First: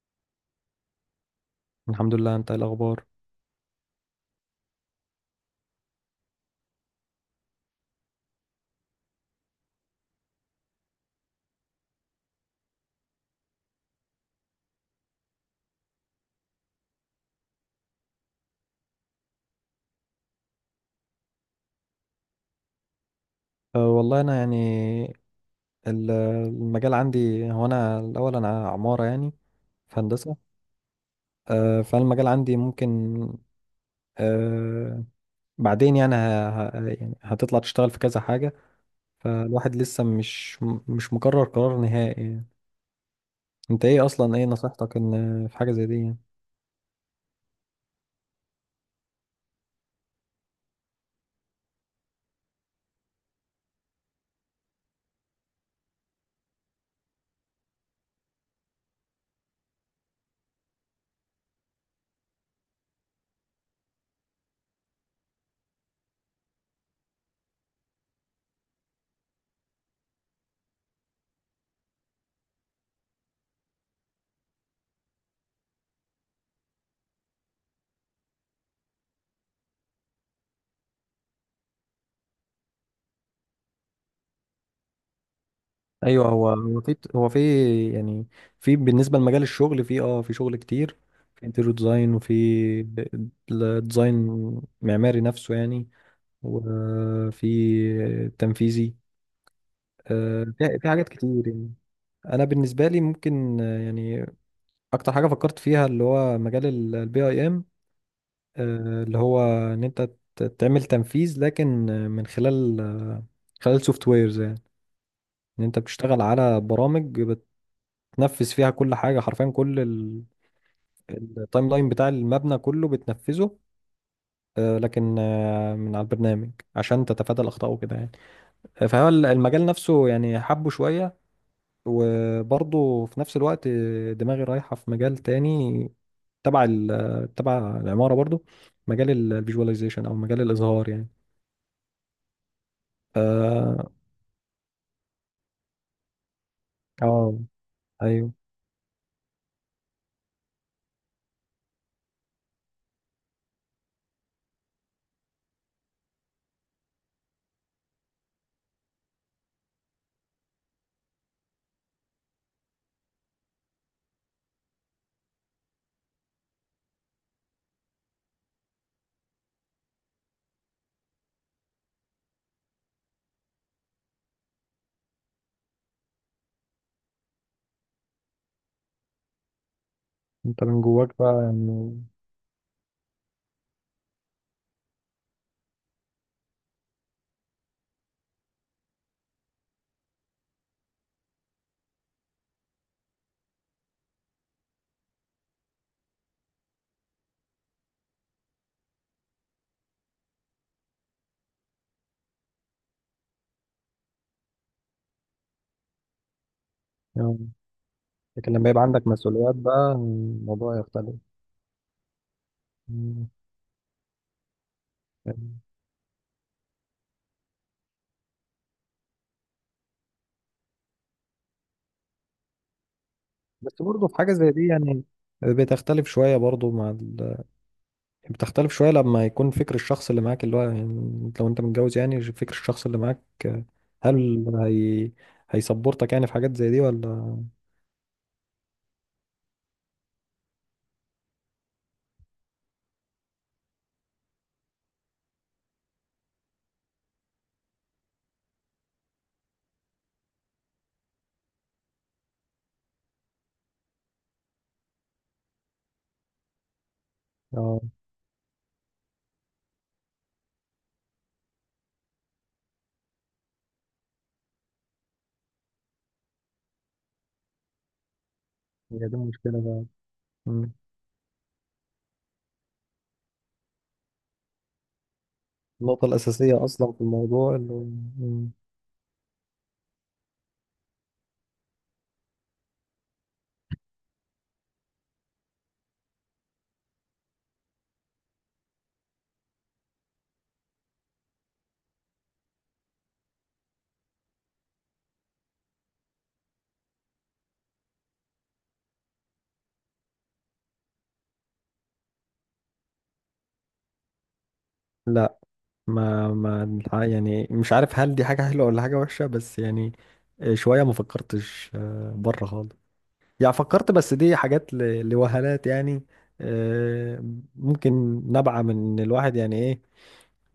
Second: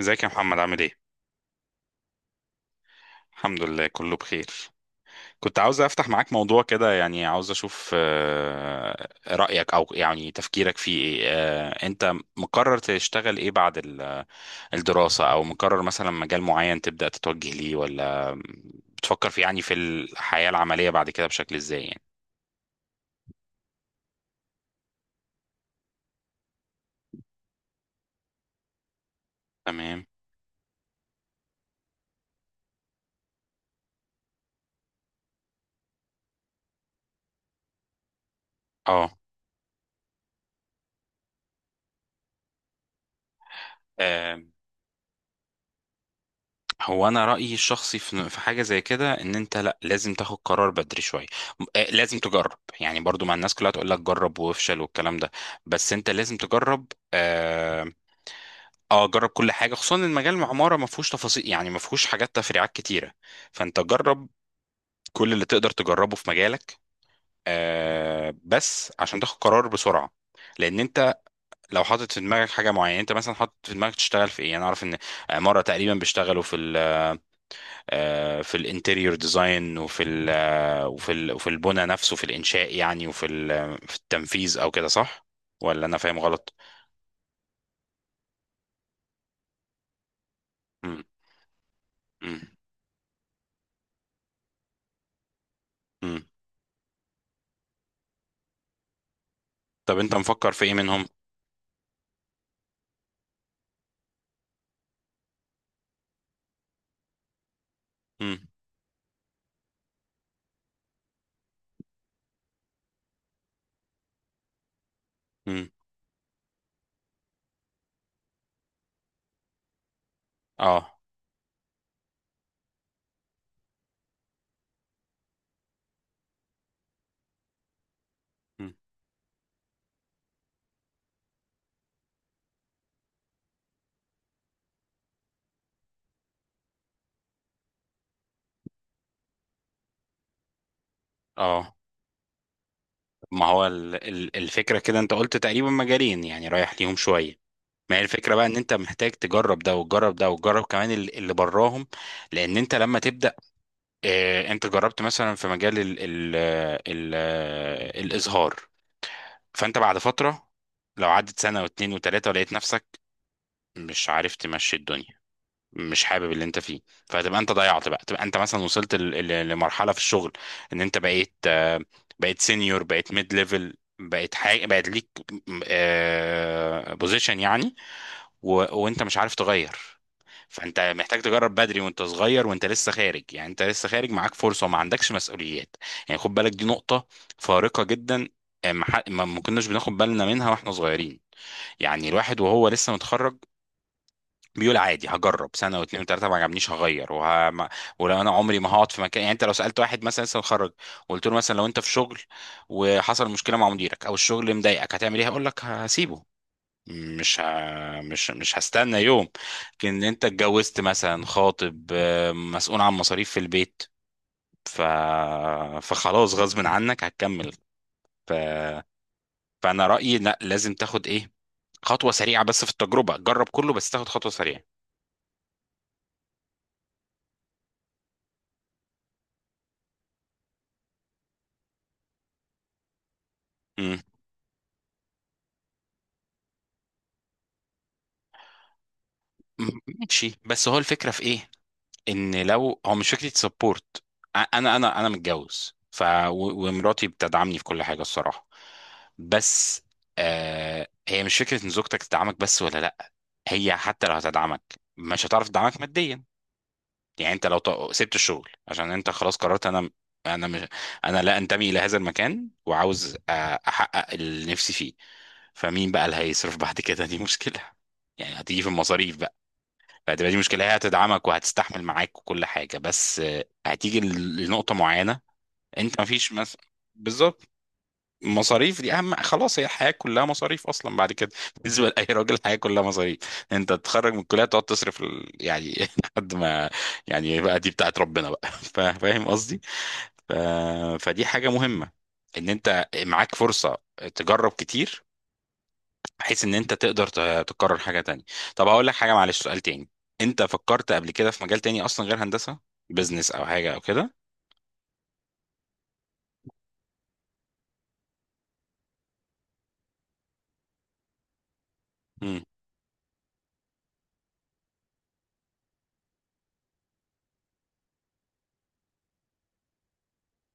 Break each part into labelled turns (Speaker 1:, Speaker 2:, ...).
Speaker 1: ازيك يا محمد، عامل ايه؟
Speaker 2: الحمد لله. انت ايه الاخبار؟
Speaker 1: الحمد لله، كله بخير. كنت عاوز افتح معاك موضوع كده، يعني عاوز اشوف رأيك، او يعني تفكيرك فيه ايه. انت مقرر تشتغل ايه بعد الدراسة، او مقرر مثلا مجال معين تبدأ تتوجه ليه، ولا بتفكر يعني في الحياة العملية بعد كده بشكل ازاي يعني؟
Speaker 2: والله انا المجال عندي هو، انا الاول انا عمارة يعني، في
Speaker 1: تمام.
Speaker 2: هندسة. فالمجال عندي ممكن أه بعدين يعني هتطلع تشتغل في كذا حاجة. فالواحد لسه مش مقرر قرار نهائي يعني. انت ايه اصلا،
Speaker 1: اه،
Speaker 2: ايه نصيحتك ان في حاجة زي دي يعني؟
Speaker 1: هو انا رايي الشخصي في حاجه زي كده، ان انت لا، لازم تاخد قرار بدري شويه. لازم تجرب، يعني برضو مع الناس كلها تقول لك جرب وافشل والكلام ده، بس انت لازم تجرب. آه اه جرب كل حاجه، خصوصا ان مجال العماره ما فيهوش تفاصيل، يعني ما فيهوش حاجات تفريعات كتيره. فانت جرب كل اللي تقدر تجربه في مجالك، بس عشان تاخد قرار بسرعه. لان انت لو حاطط في دماغك حاجه معينه، انت مثلا حاطط في دماغك تشتغل في ايه، انا اعرف ان عماره تقريبا بيشتغلوا في، في الانتريور ديزاين، وفي ال آه، وفي ال وفي البنى نفسه في الانشاء يعني، وفي في التنفيذ او كده، صح؟ ولا انا فاهم
Speaker 2: ايوه، هو
Speaker 1: غلط؟
Speaker 2: هو في هو في يعني، في بالنسبه لمجال الشغل في، في شغل كتير.
Speaker 1: مم.
Speaker 2: في انتيريور ديزاين، وفي
Speaker 1: مم.
Speaker 2: الديزاين معماري نفسه يعني،
Speaker 1: مم.
Speaker 2: وفي تنفيذي.
Speaker 1: طب انت مفكر في ايه
Speaker 2: في في
Speaker 1: منهم؟
Speaker 2: حاجات كتير يعني. انا بالنسبه لي ممكن، يعني اكتر حاجه فكرت فيها اللي هو مجال البي اي ام،
Speaker 1: مم.
Speaker 2: اللي هو ان انت تعمل تنفيذ، لكن من خلال خلال سوفت ويرز يعني. ان
Speaker 1: مم.
Speaker 2: انت بتشتغل على برامج تنفذ فيها كل حاجة، حرفيا كل
Speaker 1: اه.
Speaker 2: التايم لاين بتاع المبنى كله بتنفذه، لكن من على البرنامج عشان تتفادى الأخطاء وكده يعني.
Speaker 1: مم.
Speaker 2: فهو المجال نفسه يعني حبه شوية، وبرضه في نفس الوقت دماغي رايحة في مجال تاني تبع تبع العمارة برضه، مجال الفيجواليزيشن أو مجال الإظهار يعني.
Speaker 1: اه. ما هو
Speaker 2: ف-
Speaker 1: الفكره كده، انت قلت تقريبا مجالين يعني رايح ليهم شويه.
Speaker 2: اه
Speaker 1: ما هي
Speaker 2: ايوه،
Speaker 1: الفكره بقى ان انت محتاج تجرب ده وتجرب ده وتجرب كمان اللي براهم. لان انت لما تبدا، انت جربت مثلا في مجال ال ال ال الازهار، فانت بعد فترة لو عدت سنة واتنين وتلاتة ولقيت نفسك مش عارف تمشي الدنيا، مش حابب اللي انت فيه، فهتبقى انت ضيعت بقى، تبقى انت مثلا وصلت لمرحلة في الشغل ان انت بقيت، بقيت سينيور، بقيت ميد ليفل، بقيت حاجة، بقيت ليك بوزيشن يعني، و... وانت مش عارف تغير.
Speaker 2: انت
Speaker 1: فانت
Speaker 2: من جواك
Speaker 1: محتاج
Speaker 2: بقى
Speaker 1: تجرب بدري وانت
Speaker 2: يعني.
Speaker 1: صغير وانت لسه خارج، يعني انت لسه خارج معاك فرصه وما عندكش مسؤوليات. يعني خد بالك، دي نقطه فارقه جدا. آه، ما ح- ما- ما كناش بناخد بالنا منها واحنا صغيرين. يعني الواحد وهو لسه متخرج بيقول عادي هجرب سنه واتنين وتلاته، ما عجبنيش هغير، وه... ما... ولو انا عمري ما هقعد في مكان. يعني انت لو سالت واحد مثلا لسه متخرج وقلت له مثلا لو انت في شغل وحصل مشكله مع مديرك او الشغل مضايقك هتعمل ايه، هيقول لك هسيبه،
Speaker 2: آه.
Speaker 1: مش ه... مش
Speaker 2: لكن
Speaker 1: مش
Speaker 2: لما يبقى
Speaker 1: هستنى
Speaker 2: عندك
Speaker 1: يوم.
Speaker 2: مسؤوليات بقى
Speaker 1: لكن انت
Speaker 2: الموضوع
Speaker 1: اتجوزت
Speaker 2: يختلف.
Speaker 1: مثلا، خاطب، مسؤول عن
Speaker 2: مم.
Speaker 1: مصاريف في البيت، ف... فخلاص غصب عنك هتكمل، ف... فانا رأيي لا، لازم تاخد ايه، خطوة سريعة. بس في التجربة جرب كله،
Speaker 2: بس
Speaker 1: بس تاخد
Speaker 2: برضه في
Speaker 1: خطوة
Speaker 2: حاجة زي
Speaker 1: سريعة.
Speaker 2: دي يعني بتختلف شوية برضه مع بتختلف شوية لما يكون فكر الشخص اللي معاك، اللي هو يعني لو انت متجوز يعني فكر الشخص اللي معاك،
Speaker 1: مم.
Speaker 2: هل هي هيسبورتك يعني في حاجات زي دي ولا؟
Speaker 1: ماشي. بس هو الفكرة في ايه؟ ان لو هو مش فكره سبورت، انا متجوز، ومراتي بتدعمني في كل حاجه الصراحه، بس هي مش فكره ان زوجتك تدعمك بس، ولا لا، هي حتى لو هتدعمك مش هتعرف تدعمك ماديا. يعني انت لو
Speaker 2: اه،
Speaker 1: سبت الشغل عشان انت خلاص قررت انا مش انا لا انتمي الى هذا المكان، وعاوز احقق اللي نفسي فيه، فمين بقى اللي هيصرف بعد كده؟ دي مشكله، يعني هتيجي في
Speaker 2: هي
Speaker 1: المصاريف.
Speaker 2: دي المشكلة بقى.
Speaker 1: فهتبقى دي مشكلة،
Speaker 2: مم.
Speaker 1: هي هتدعمك وهتستحمل معاك وكل حاجة، بس هتيجي لنقطة معينة انت
Speaker 2: النقطة
Speaker 1: مفيش مثلا...
Speaker 2: الأساسية أصلا في
Speaker 1: بالظبط.
Speaker 2: الموضوع مم.
Speaker 1: مصاريف دي اهم، خلاص، هي الحياة كلها مصاريف اصلا بعد كده بالنسبة لأي راجل الحياة كلها مصاريف. انت تتخرج من الكلية تقعد تصرف يعني لحد ما، يعني بقى دي بتاعت ربنا بقى. فاهم قصدي؟ ف... فدي حاجة مهمة ان انت معاك فرصة تجرب كتير، بحيث ان انت تقدر تكرر حاجه تانية. طب هقول لك حاجه، معلش، سؤال تاني، انت فكرت قبل كده في مجال تاني اصلا غير هندسه، بزنس او حاجه او كده؟
Speaker 2: لا، ما ما الح- يعني مش عارف هل دي حاجة حلوة ولا حاجة وحشة، بس يعني شوية ما فكرتش
Speaker 1: مم.
Speaker 2: بره خالص يعني. فكرت بس دي حاجات لوهلات يعني. آه، ممكن نبعة من إن الواحد يعني ايه،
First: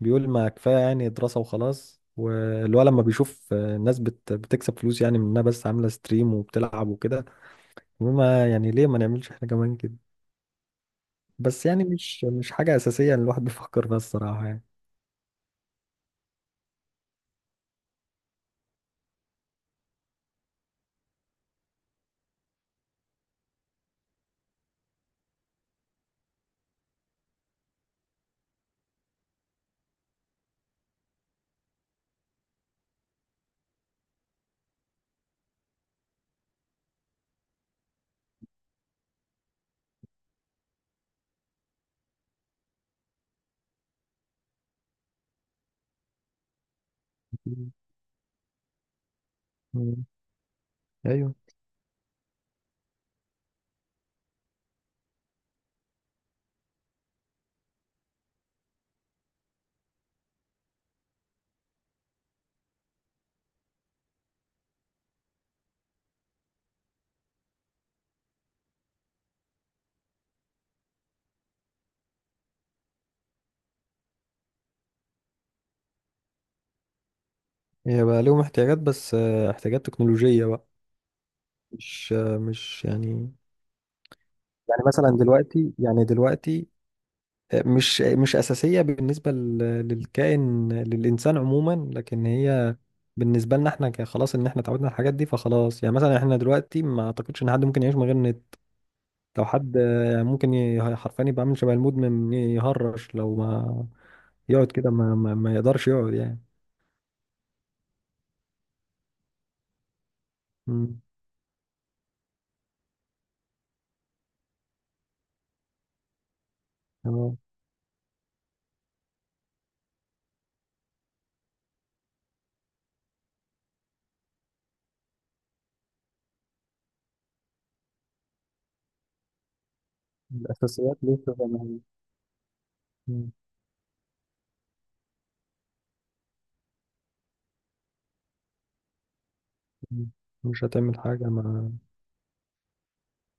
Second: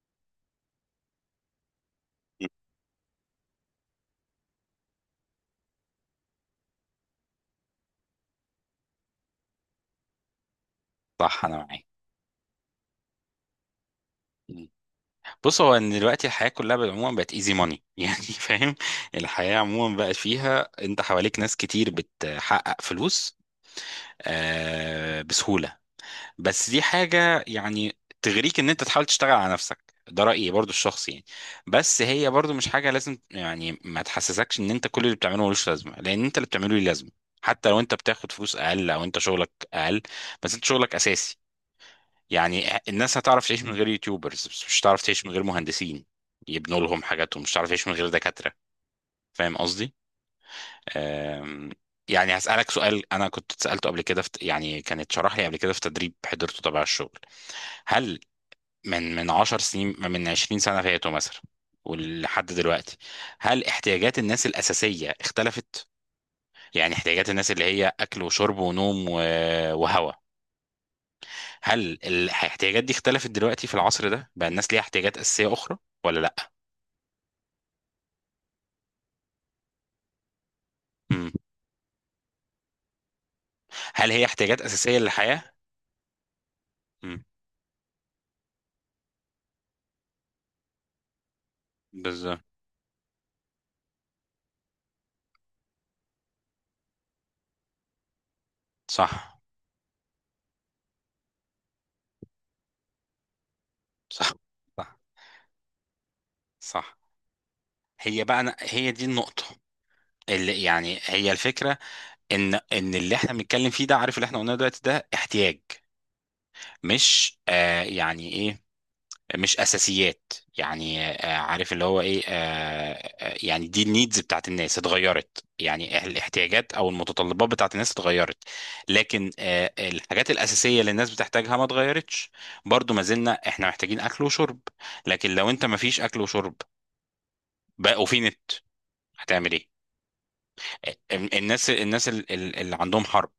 Speaker 2: بيقول ما كفاية يعني دراسة وخلاص، والولد لما بيشوف ناس بتكسب فلوس يعني من انها بس عاملة ستريم وبتلعب وكده، وما يعني ليه ما نعملش احنا كمان كده.
Speaker 1: صح، انا
Speaker 2: بس يعني
Speaker 1: معاك.
Speaker 2: مش حاجة أساسية إن الواحد بيفكر فيها الصراحة يعني.
Speaker 1: مم. بص، هو ان دلوقتي الحياه كلها بالعموم بقت ايزي ماني يعني فاهم. الحياه عموما بقت فيها انت حواليك ناس كتير بتحقق فلوس، بسهوله. بس دي حاجة يعني تغريك ان انت تحاول تشتغل على نفسك، ده رأيي برضو الشخصي يعني. بس هي برضو مش حاجة لازم، يعني ما تحسسكش ان انت كل اللي بتعمله ملوش لازمة، لان انت اللي بتعمله ليه لازمة، حتى لو انت بتاخد فلوس اقل او انت شغلك اقل، بس انت شغلك اساسي. يعني الناس هتعرف تعيش من غير يوتيوبرز، بس مش هتعرف تعيش من غير مهندسين يبنوا لهم حاجاتهم، مش هتعرف تعيش من غير دكاترة. فاهم قصدي؟
Speaker 2: مم. ايوه،
Speaker 1: أم، يعني هسألك سؤال أنا كنت اتسألته قبل كده، في يعني كانت شرح لي قبل كده في تدريب حضرته تبع الشغل. هل من 10 سنين، من 20 سنة فاتوا مثلا ولحد دلوقتي، هل احتياجات الناس الأساسية اختلفت؟ يعني احتياجات الناس اللي هي أكل وشرب ونوم وهواء، هل الاحتياجات دي اختلفت دلوقتي في العصر ده؟ بقى الناس ليها احتياجات أساسية أخرى ولا لأ؟
Speaker 2: هي بقى ليهم احتياجات، بس احتياجات تكنولوجية بقى.
Speaker 1: مم.
Speaker 2: مش يعني،
Speaker 1: هل هي احتياجات
Speaker 2: يعني
Speaker 1: أساسية
Speaker 2: مثلا
Speaker 1: للحياة؟
Speaker 2: دلوقتي يعني دلوقتي
Speaker 1: مم.
Speaker 2: مش أساسية بالنسبة للكائن للإنسان عموما، لكن
Speaker 1: بالظبط.
Speaker 2: هي بالنسبة لنا احنا خلاص ان احنا اتعودنا على الحاجات دي، فخلاص يعني مثلا احنا دلوقتي ما اعتقدش ان حد ممكن يعيش من غير النت.
Speaker 1: صح،
Speaker 2: لو حد ممكن حرفيا يبقى عامل شبه المدمن، يهرش لو ما
Speaker 1: صح،
Speaker 2: يقعد كده،
Speaker 1: صح،
Speaker 2: ما يقدرش يقعد يعني.
Speaker 1: صح. هي بقى أنا هي دي النقطة اللي يعني،
Speaker 2: مم.
Speaker 1: هي الفكرة ان اللي احنا بنتكلم فيه ده، عارف اللي احنا قلناه دلوقتي ده احتياج، مش
Speaker 2: تمام.
Speaker 1: يعني ايه، مش اساسيات. يعني عارف اللي هو ايه، يعني دي النيدز بتاعت الناس اتغيرت، يعني الاحتياجات او المتطلبات بتاعت الناس اتغيرت، لكن الحاجات الاساسيه اللي
Speaker 2: الأساسيات
Speaker 1: الناس
Speaker 2: لسه زي
Speaker 1: بتحتاجها
Speaker 2: ما
Speaker 1: ما
Speaker 2: هي.
Speaker 1: اتغيرتش. برضو ما زلنا
Speaker 2: مم.
Speaker 1: احنا محتاجين اكل وشرب، لكن لو انت ما فيش اكل وشرب بقى وفي نت هتعمل ايه؟
Speaker 2: مم. مش هتعمل حاجة
Speaker 1: الناس
Speaker 2: ما.
Speaker 1: الناس اللي عندهم حرب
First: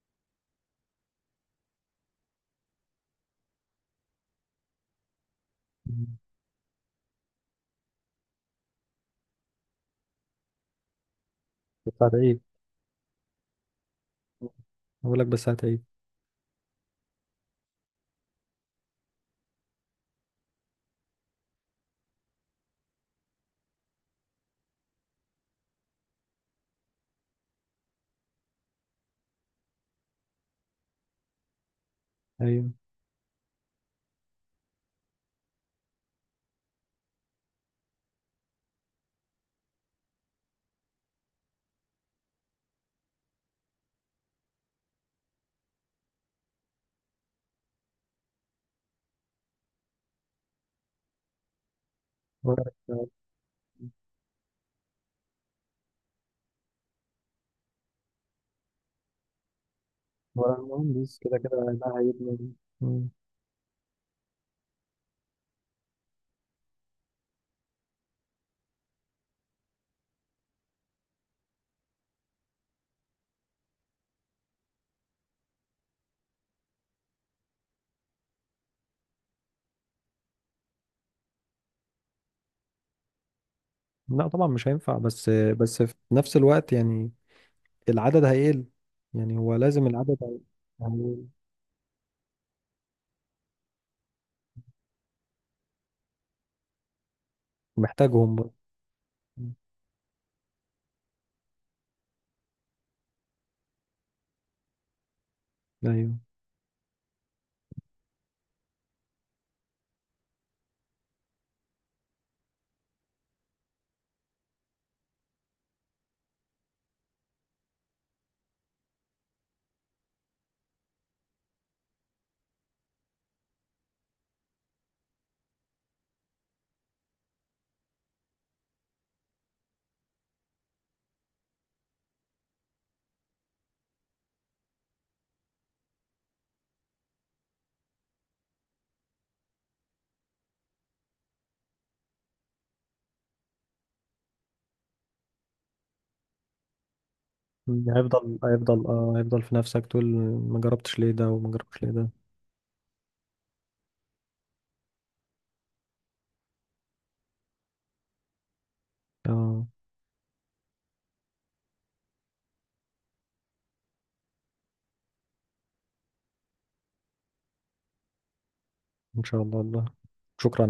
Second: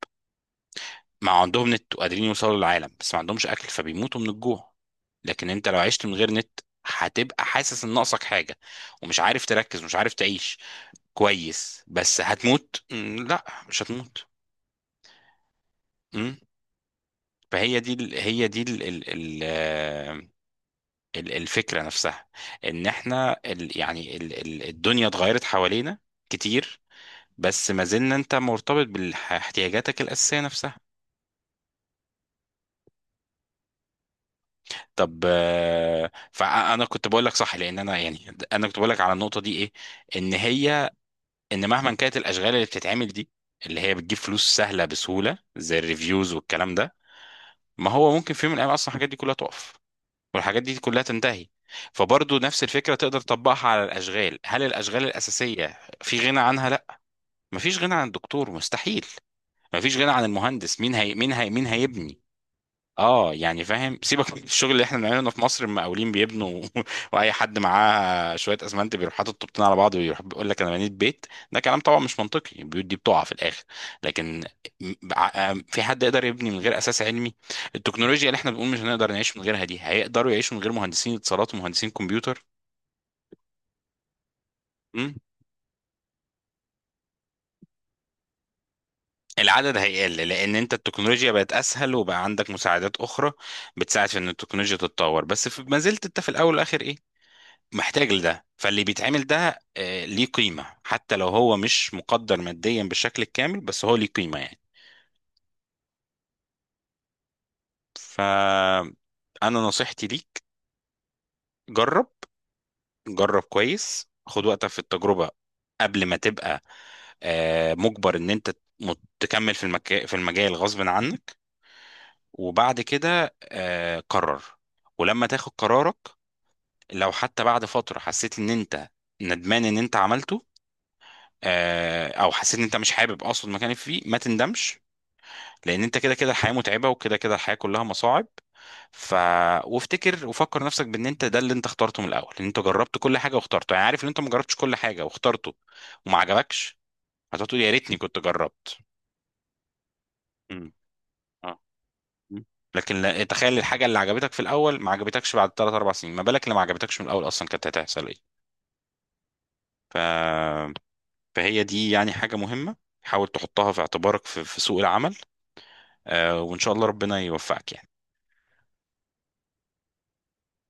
Speaker 1: ما عندهم نت وقادرين يوصلوا للعالم بس ما عندهمش اكل، فبيموتوا من الجوع. لكن انت لو عشت من
Speaker 2: مم.
Speaker 1: غير نت هتبقى حاسس ان ناقصك حاجه ومش عارف تركز ومش عارف تعيش كويس،
Speaker 2: بس
Speaker 1: بس
Speaker 2: هتعيد،
Speaker 1: هتموت؟ لا، مش هتموت.
Speaker 2: أقول لك بس هتعيد.
Speaker 1: مم. فهي دي ال ال ال آه، ال الفكره نفسها، ان احنا ال يعني ال ال الدنيا اتغيرت حوالينا كتير، بس ما زلنا، انت مرتبط باحتياجاتك الاساسيه نفسها. طب فانا كنت بقول لك صح، لان انا، يعني كنت بقول لك على النقطه دي ايه، ان هي ان مهما كانت الاشغال اللي بتتعمل دي، اللي هي بتجيب فلوس سهله بسهوله زي الريفيوز والكلام ده، ما هو ممكن في يوم من الايام اصلا الحاجات دي كلها تقف والحاجات دي كلها تنتهي، فبرضه نفس الفكره
Speaker 2: أيوه.
Speaker 1: تقدر تطبقها على الاشغال. هل الاشغال الاساسيه في غنى عنها؟ لا، مفيش غنى عن الدكتور مستحيل، مفيش غنى عن
Speaker 2: ولا
Speaker 1: المهندس،
Speaker 2: مهندس كده كده
Speaker 1: مين
Speaker 2: ده
Speaker 1: هيبني؟
Speaker 2: هيبني. مم.
Speaker 1: اه، يعني فاهم، سيبك من الشغل اللي احنا بنعمله هنا في مصر، المقاولين بيبنوا واي حد معاه شويه اسمنت بيروح حاطط طوبتين على بعض ويروح بيقول لك انا بنيت بيت. ده كلام طبعا مش منطقي، البيوت دي بتقع في الاخر. لكن في حد يقدر يبني من غير اساس علمي؟ التكنولوجيا اللي احنا بنقول مش هنقدر نعيش من غيرها دي هيقدروا يعيشوا من غير مهندسين اتصالات ومهندسين كمبيوتر؟
Speaker 2: لا طبعا مش هينفع،
Speaker 1: مم؟
Speaker 2: بس بس في نفس الوقت يعني العدد هيقل، يعني هو
Speaker 1: العدد
Speaker 2: لازم
Speaker 1: هيقل،
Speaker 2: العدد
Speaker 1: لان انت
Speaker 2: هيقل.
Speaker 1: التكنولوجيا بقت اسهل وبقى عندك مساعدات اخرى بتساعد في ان التكنولوجيا تتطور، بس ما زلت انت في الاول والاخر ايه، محتاج
Speaker 2: محتاجهم
Speaker 1: لده.
Speaker 2: برضه.
Speaker 1: فاللي بيتعمل
Speaker 2: مم.
Speaker 1: ده ليه قيمة، حتى لو هو مش مقدر ماديا بالشكل الكامل، بس هو ليه قيمة يعني.
Speaker 2: ايوه.
Speaker 1: فأنا نصيحتي ليك، جرب، جرب كويس، خد وقتك في التجربة قبل ما تبقى مجبر ان انت تكمل في المجال غصب عنك. وبعد كده قرر. ولما تاخد قرارك، لو حتى بعد فترة حسيت ان انت ندمان ان انت عملته، او حسيت ان انت مش حابب، اقصد مكانك فيه، ما تندمش، لان انت كده كده الحياه متعبه وكده كده الحياه كلها مصاعب. ف وافتكر وفكر نفسك بان انت ده اللي انت اخترته من الاول، ان انت جربت كل حاجه واخترته، يعني عارف ان انت ما جربتش كل حاجه واخترته وما عجبكش، هتقعد تقول يا
Speaker 2: مم.
Speaker 1: ريتني كنت
Speaker 2: هيفضل،
Speaker 1: جربت.
Speaker 2: هيفضل، اه هيفضل في نفسك تقول ما
Speaker 1: مم.
Speaker 2: جربتش ليه ده وما
Speaker 1: اه.
Speaker 2: جربتش ليه ده.
Speaker 1: مم. لكن لا، تخيل الحاجه اللي عجبتك في الاول ما عجبتكش بعد 3 4 سنين، ما بالك اللي ما عجبتكش من الاول اصلا كانت هتحصل ايه.
Speaker 2: اه،
Speaker 1: فهي دي يعني حاجه مهمه، حاول تحطها في اعتبارك في سوق العمل، وان شاء الله ربنا يوفقك يعني.
Speaker 2: ان شاء الله. الله، شكرا.